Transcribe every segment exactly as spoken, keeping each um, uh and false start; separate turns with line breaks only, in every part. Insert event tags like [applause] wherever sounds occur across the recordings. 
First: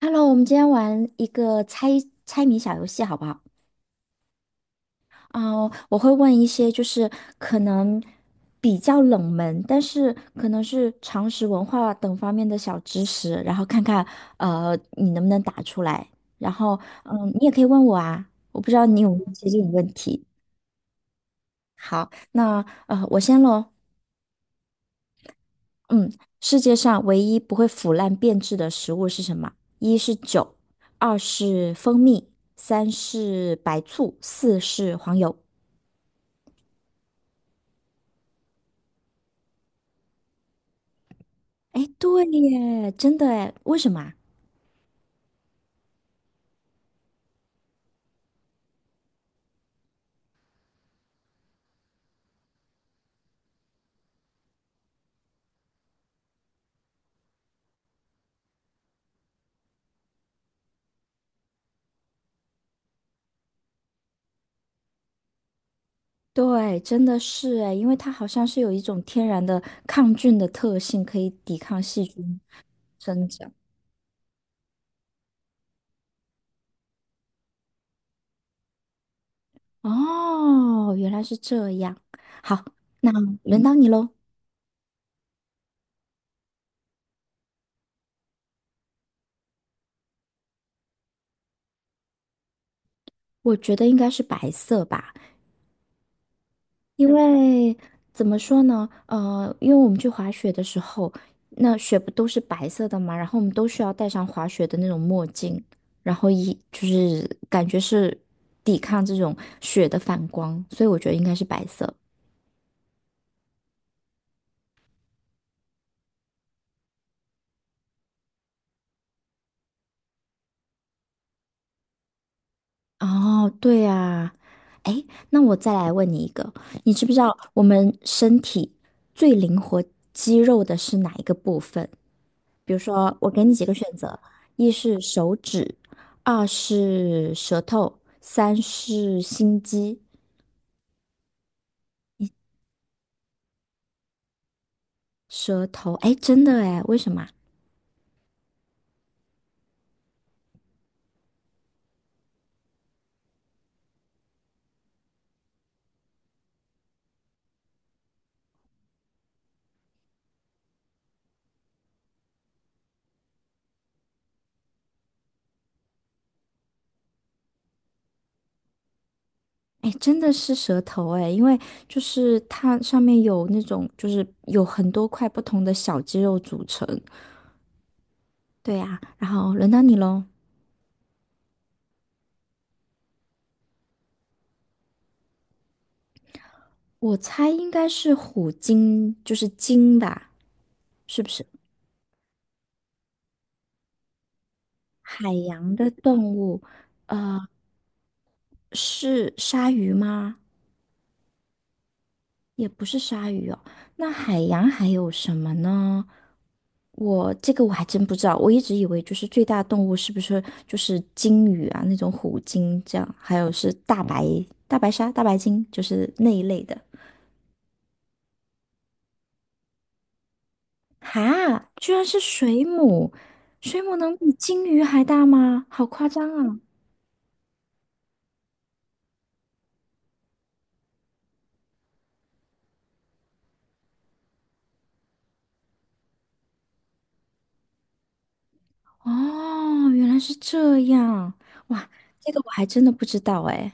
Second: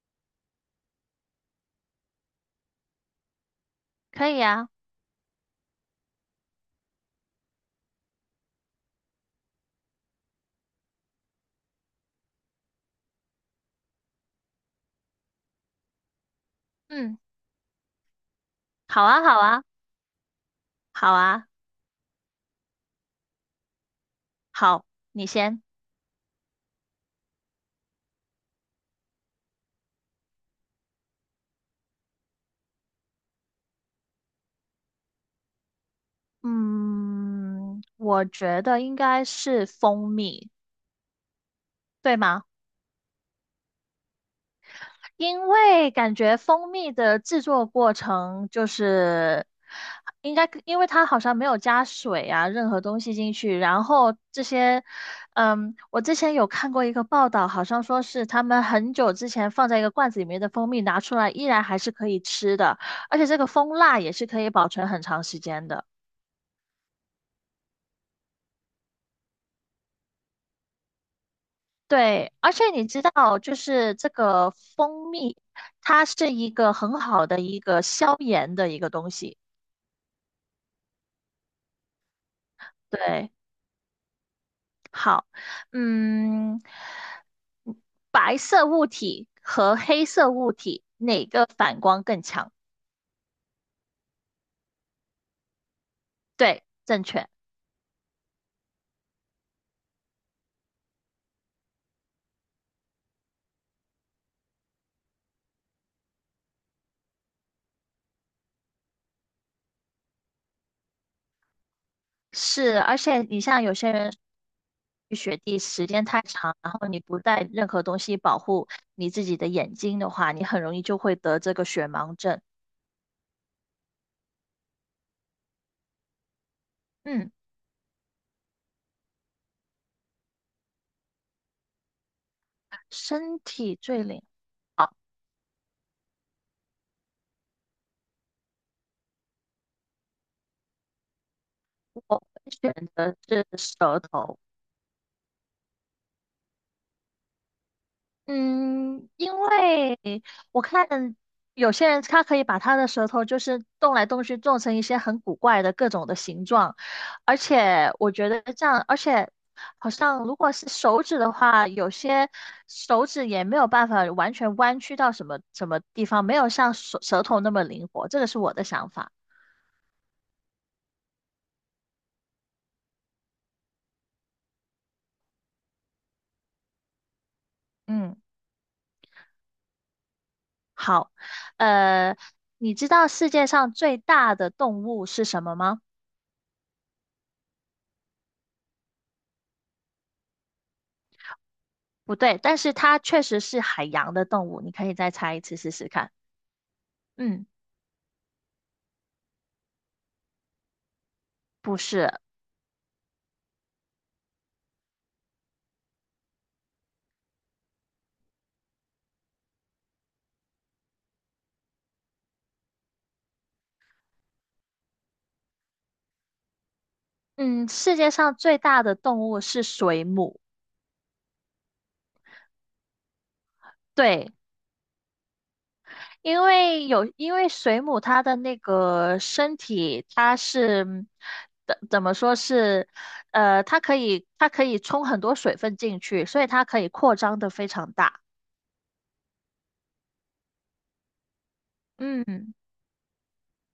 Hello，我们今天玩一个猜猜谜小游戏，好不好？
可以啊。
啊、我会问一些就是可能比较冷门，但是可能是常识、文化等方面的小知识，然后看看呃你能不能打出来。然后
嗯，
嗯，你也可以问我啊，我不知道你
好
有没
啊，
有
好
接
啊，
近问题。
好啊。
好，那呃我先喽。
好，你先。
嗯，世界上唯一不会腐烂变质的食物是什么？一是酒，二是蜂蜜，三是白醋，四是黄油。
嗯，我觉得应该是蜂蜜，
哎，
对
对
吗？
耶，真的哎，为什么啊？
因为感觉蜂蜜的制作过程就是应该，因为它好像没有加水啊，任何东西进去。然后这些，嗯，我之前有看过一个报道，好像说是他们很久之前放在一个罐子里面的蜂蜜拿出来，依然还是可以吃的，而且这个蜂蜡也是可以保存很长时间的。
对，真的是哎，因为它好像是有一种天然的抗菌的特性，可以抵抗细
对，
菌
而且你知
生
道，
长。
就是这个蜂蜜，它是一个很好的一个消炎的一个东西。
哦，原来是这样。好，那
对。
轮到你喽。
好。嗯，白色物体和黑色物体哪个反光更强？
我觉得应该是白色吧。
对，正
因
确。
为怎么说呢？呃，因为我们去滑雪的时候，那雪不都是白色的嘛，然后我们都需要戴上滑雪的那种墨镜，然后一就是感觉是抵抗这种雪的反光，所以我觉得应该是白色。
是，而且你像有些人去雪地时间太长，然后你不带任何东西保护你自己的眼睛的话，你很容易就会得这个雪盲症。
哦，对啊，哎，那我再来问你一个，你知不知
嗯，
道我们身体最灵活肌肉的是哪一个部分？比如说，我
身
给你几个
体
选
最
择：
灵，
一是手指，二是舌头，三是心肌。
我会选择是舌头。
舌头，哎，真的哎，为什么啊？
嗯，因为我看有些人他可以把他的舌头就是动来动去，做成一些很古怪的各种的形状，而且我觉得这样，而且好像如果是手指的话，有些手指也没有办法完全弯曲到什么什么地方，没有像舌舌头那么灵活，这个是我的想法。
哎，真的是舌头哎，因为就是它上面有那种，就是有很多块不同的小肌肉组成。
嗯，
对呀，然后轮到你喽。
好，呃，你知道世界上最大的动物是什么吗？
我猜应该是虎鲸，就是鲸吧？是不是？
不对，但是它确实是海洋的动物，你可以再
海
猜一次试
洋
试
的
看。
动物
嗯，
是鲨鱼吗？
不是。
也不是鲨鱼哦，那海洋还有什么呢？我这个我还真不知道，我一直以为就是最大动物是不是就是鲸鱼啊，那种虎鲸这样，还有是大白大白鲨、大白鲸，就是那一类的。
嗯，世界上最大的动物是水母。
哈，居然是水母，水母能比
对，
鲸鱼还大吗？好夸张
因
啊！
为有，因为水母它的那个身体，它是嗯怎怎么说是，呃，它可以它可以冲很多水分进去，所以它可以扩张的非常大。
哦，原来是这样，哇，这个我
嗯，
还真的不知道哎。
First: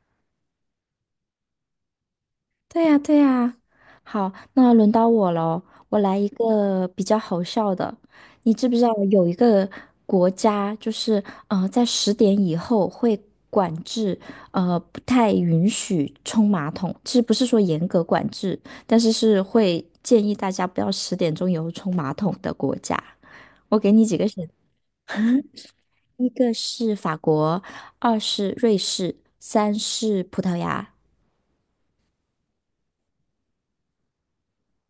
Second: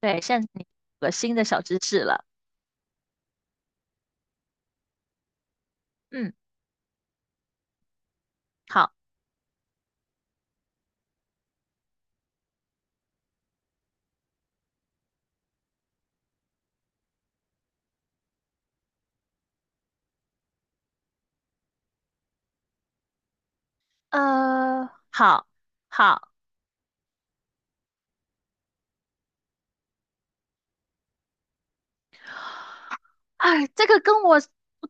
对，现在你有个新的小知识了。
对呀，对呀。好，那轮到我喽，我来一
嗯，
个比较好笑的。你知不知道
好，
有一个国家，就是呃，在十点以后会管制，呃，不太允许冲马桶。其实不是说严格管制，但是是会建议大家不要十点钟以后冲马桶的国家。我给你几个选，
呃，好，
一
好。
个是法国，二是瑞士，三是葡萄牙。
哎，这个跟我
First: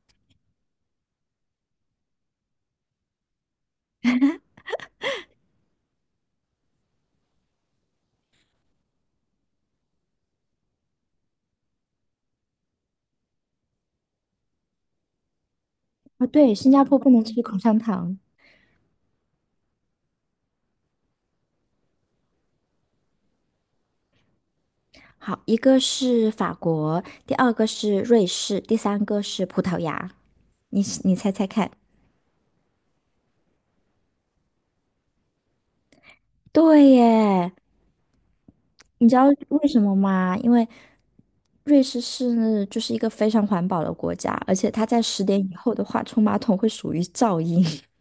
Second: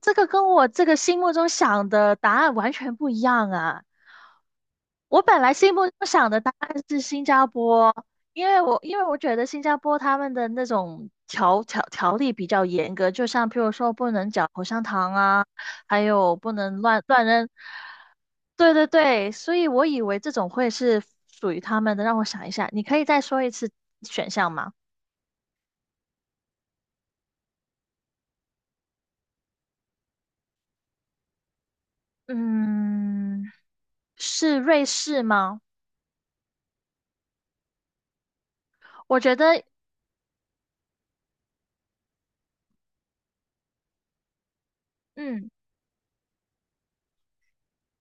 这个跟我这个心目中想的答案完全不一样啊！我本来心目中想的答案是新加坡，因为我因为我觉得新加坡他们的那种条条条例比较严格，就像譬如说不能嚼口香糖啊，还
啊，
有不
对，新
能
加坡
乱
不能
乱
吃
扔。
口香糖。
对对对，所以我以为这种会是属于他们的。让我想一下，你可以再说一次选项吗？
好，一个是法国，第二个是瑞士，第三个是葡萄牙。你你猜猜看？
嗯，是瑞士吗？
对耶，你知
我
道
觉得，
为什么吗？因为瑞士是就是一个非常环保的国家，而且它在十点
嗯，
以后的话，冲马桶会属于噪音。[laughs]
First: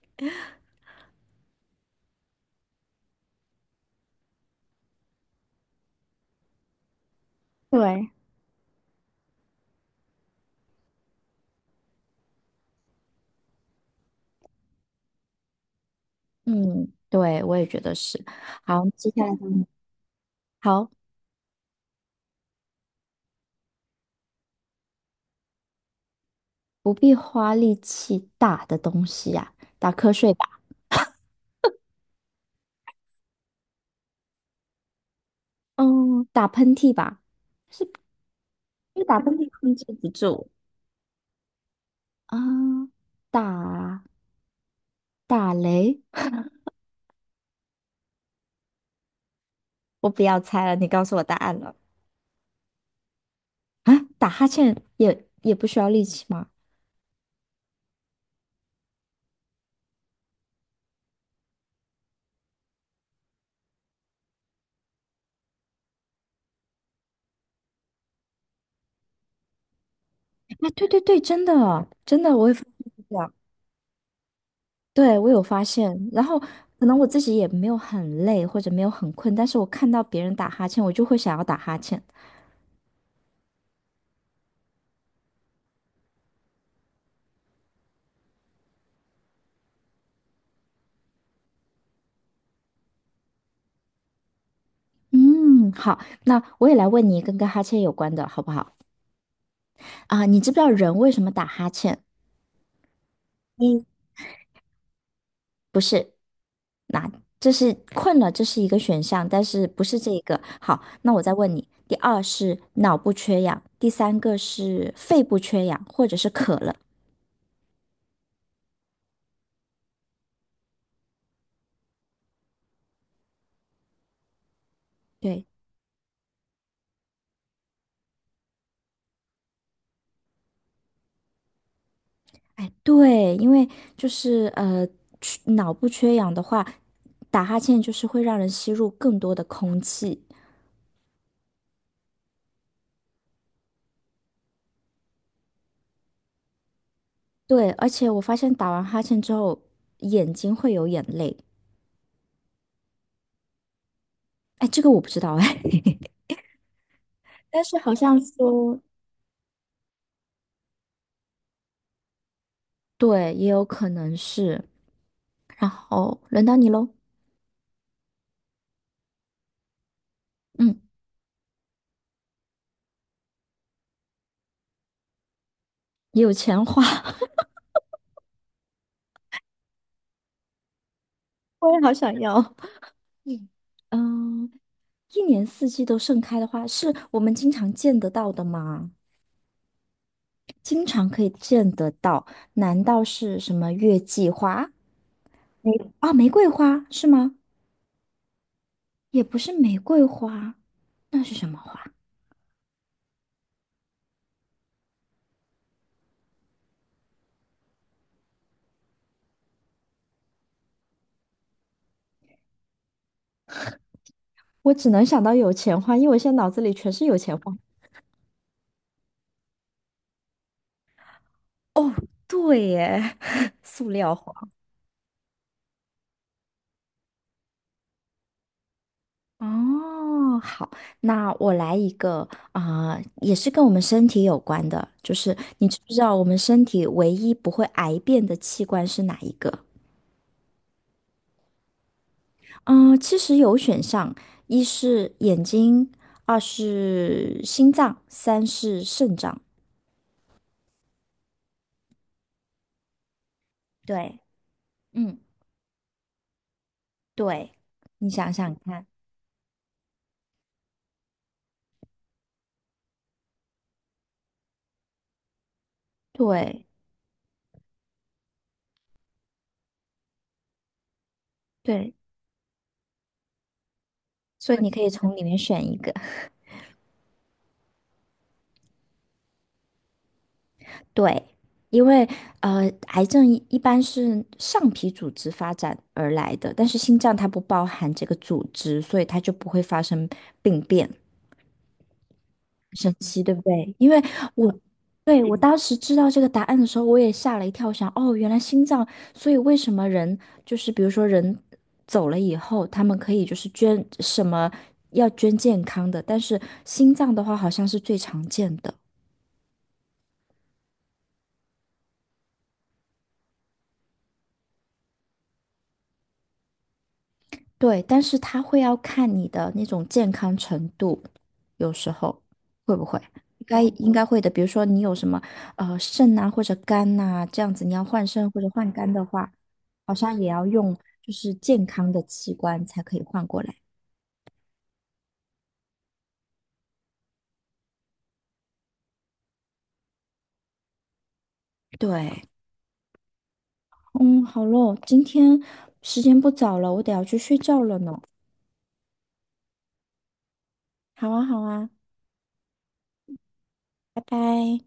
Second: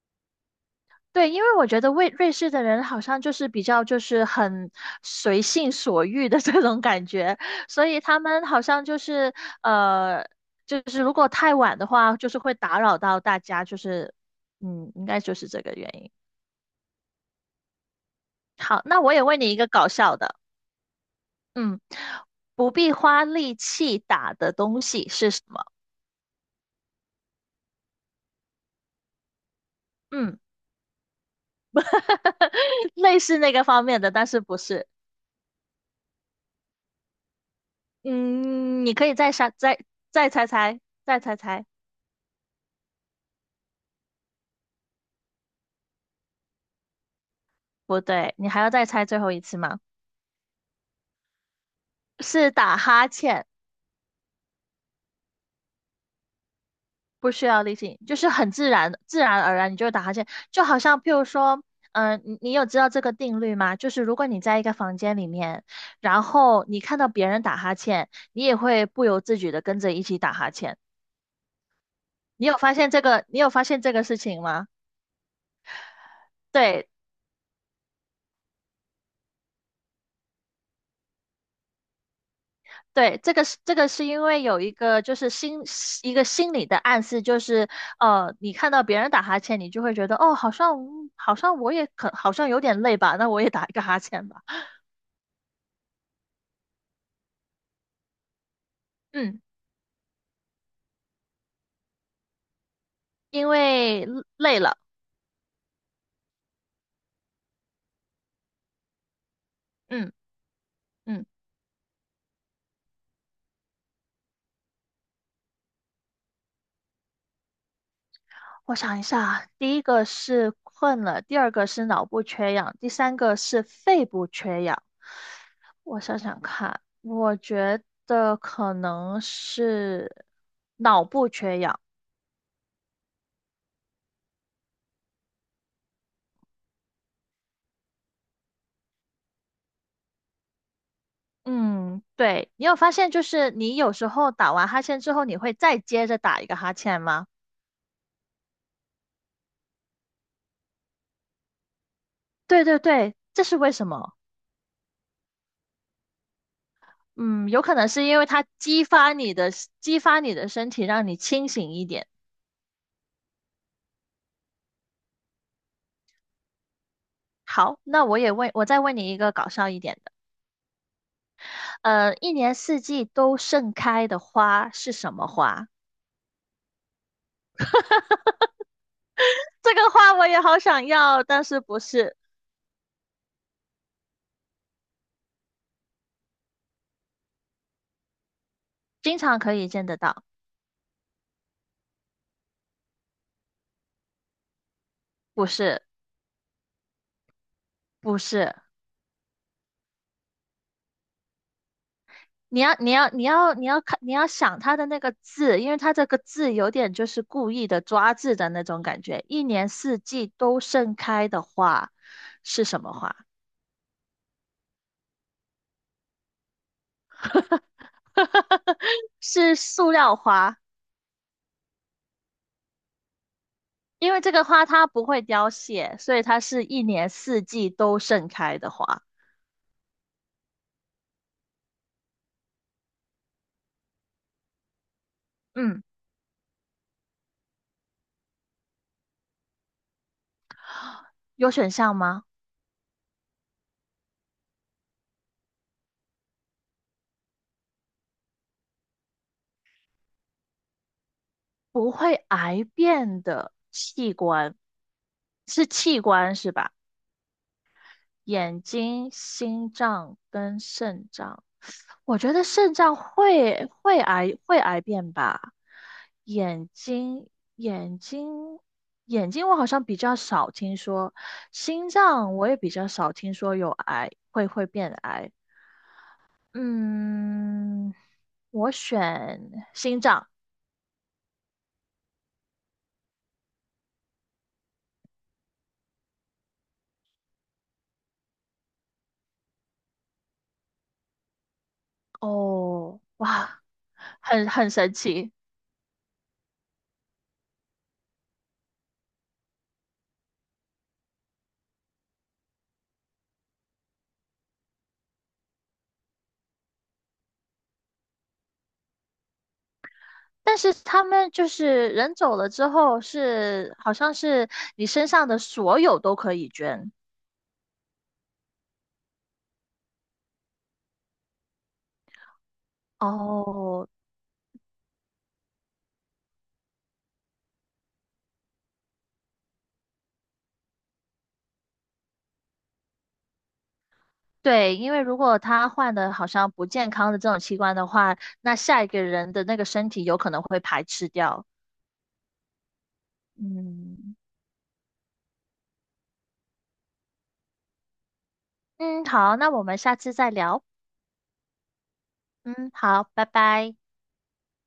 对，因为我觉得瑞瑞士的人好像就是比较就是很随性所欲的 [laughs] 这种感觉，所以
对，
他们好像就是呃，就是如果太晚的话，就是会打扰到大家，就是嗯，应该就是这个原因。
嗯，对，我也觉得是。
好，
好，
那
接
我也
下来
问
到
你一
你
个搞笑的。
好，
嗯，不必花力气打的东西是什么？
不必花力气打的东西呀、打瞌睡
嗯，
吧，
[laughs] 类似那个方面的，但是不是。
嗯，打喷嚏吧，是
嗯，你
因为
可以
打
再
喷嚏
猜，
控
再
制不
再猜
住。
猜，再猜猜，
啊，打打雷，
不对，你还要再猜最后一次吗？
我不要猜了，你告诉我答案了
是打哈欠，
啊！打哈欠也也不需要力气吗？
不需要力气，就是很自然，自然而然你就会打哈欠，就好像譬如说，嗯、你你有知道这个定律吗？就是如果你在一个房间里面，然后你看到别人打哈欠，你也会不由自主的跟着一起打哈
啊，
欠。
对对对，真的真的，我
你
也
有
发现
发现这
是这
个？
样，
你有发现这个事情吗？
对我有发现。然后可
对，
能我自己也没有很累或者没有很困，但是我看到别人打哈欠，我就会想要打哈欠。
对，这个是这个是因为有一个就是心一个心理的暗示，就是呃，你看到别人打哈欠，你就会觉得哦，好像嗯好像我也可好像有点累吧，那我也打一个哈欠吧。
嗯，好，那我也来问你一个跟哈欠有关的好不好？
嗯，
啊，你知不知道人为什么打哈欠？
因为累了。
这是困了，这是一个选项，但是不是这
嗯
一个。好，那我
嗯，
再问你，第二是脑部缺氧，第三个是肺部缺氧，或者是渴了。
我想一下啊，第一个是困了，第二个是脑部缺氧，第三个是肺部缺氧。
对，
我想想看，我觉得可能是脑部缺氧。
哎，对，因为就是呃，缺脑部缺氧的话，打哈欠就是会让人吸入更多的空气。
嗯，对，你有发现就是你有时候打完哈欠之后，你会再接着打一个哈欠吗？
对，而且我发现打完哈欠之后，眼睛会有眼泪。
对对对，这是为什么？
哎，这个我不知道哎，[laughs]
嗯，有
但
可
是
能
好
是
像
因为它
说，
激发你的激发你的身体，让你清醒一点。
对，也有可能是。然后轮到你喽。
好，那我也问，我再问你一个搞笑一点的。
嗯。
呃，一年四季都盛开的花是什么花？
有钱花，[laughs]
这个花我也好想要，但是
我
不
也好想
是
要。[laughs] 嗯，嗯，一年四季都盛开的花，是我们经常见得到的吗？
经常可以见得到？
经常可以见得到，难道是什么月季花？
不
玫
是，
啊，玫瑰花是吗？
不是。
也不是玫瑰花，那是什么花？
你要你要你要你要看你要想它的那个字，因为它这个字有点就是故意的抓字的那种感觉。一年四季都盛开的花是什么花？
我只能想到有钱花，因为我现在脑子里全是有钱花。
[laughs] 是塑料花，
哦，对耶，[laughs] 塑
因
料
为这个
花。
花它不会凋谢，所以它是一年四季都盛开的花。
哦，好，那我来一个啊、也是跟我们身体有关的，就是你知
嗯，
不知道我们身体唯一不会癌变的器官是哪一个？
有选项吗？
嗯、其实有选项，一是眼睛，二是心脏，三是肾脏。
不会癌变的器
对，
官
嗯，
是器官是吧？
对，你想想
眼
看，
睛、心脏跟肾脏。我觉得肾脏会会癌会癌变吧，
对
眼睛眼睛眼睛我好像比较少听说，心
对，
脏我也比较少听说有癌会
所以
会
你可以
变
从里
癌。
面选一个。
嗯，我选心脏。
对，因为呃，癌症一一般是上皮组织发展而来的，但是心脏它不包含这个组织，所以它就不会发生病变。神
哦，
奇，对不
哇，
对？因为
很
我
很神
对，
奇。
我当时知道这个答案的时候，我也吓了一跳，想哦，原来心脏，所以为什么人就是比如说人走了以后，他们可以就是捐什么要捐健康的，但是心脏的话好像是最常见的。
但是他们就是人走了之后是好像是你身上的所有都可以捐。
对，但是他会要看你的那种健康程度，有时候会不会？应该
哦，
应该会的。比如说你有什么呃肾啊或者肝呐、这样子，你要换肾或者换肝的话，好像也要用就是健康的器官才可以换过来。
对，因为如果他换的好像不健康的这种器官的话，那下一个人的那个身体有可能会排斥掉。
对，
嗯
嗯，好咯，今天时间不早了，我得要去睡觉了呢。
嗯，好，那我们下次再聊。
好啊，好啊，
嗯，好，拜拜。
拜拜。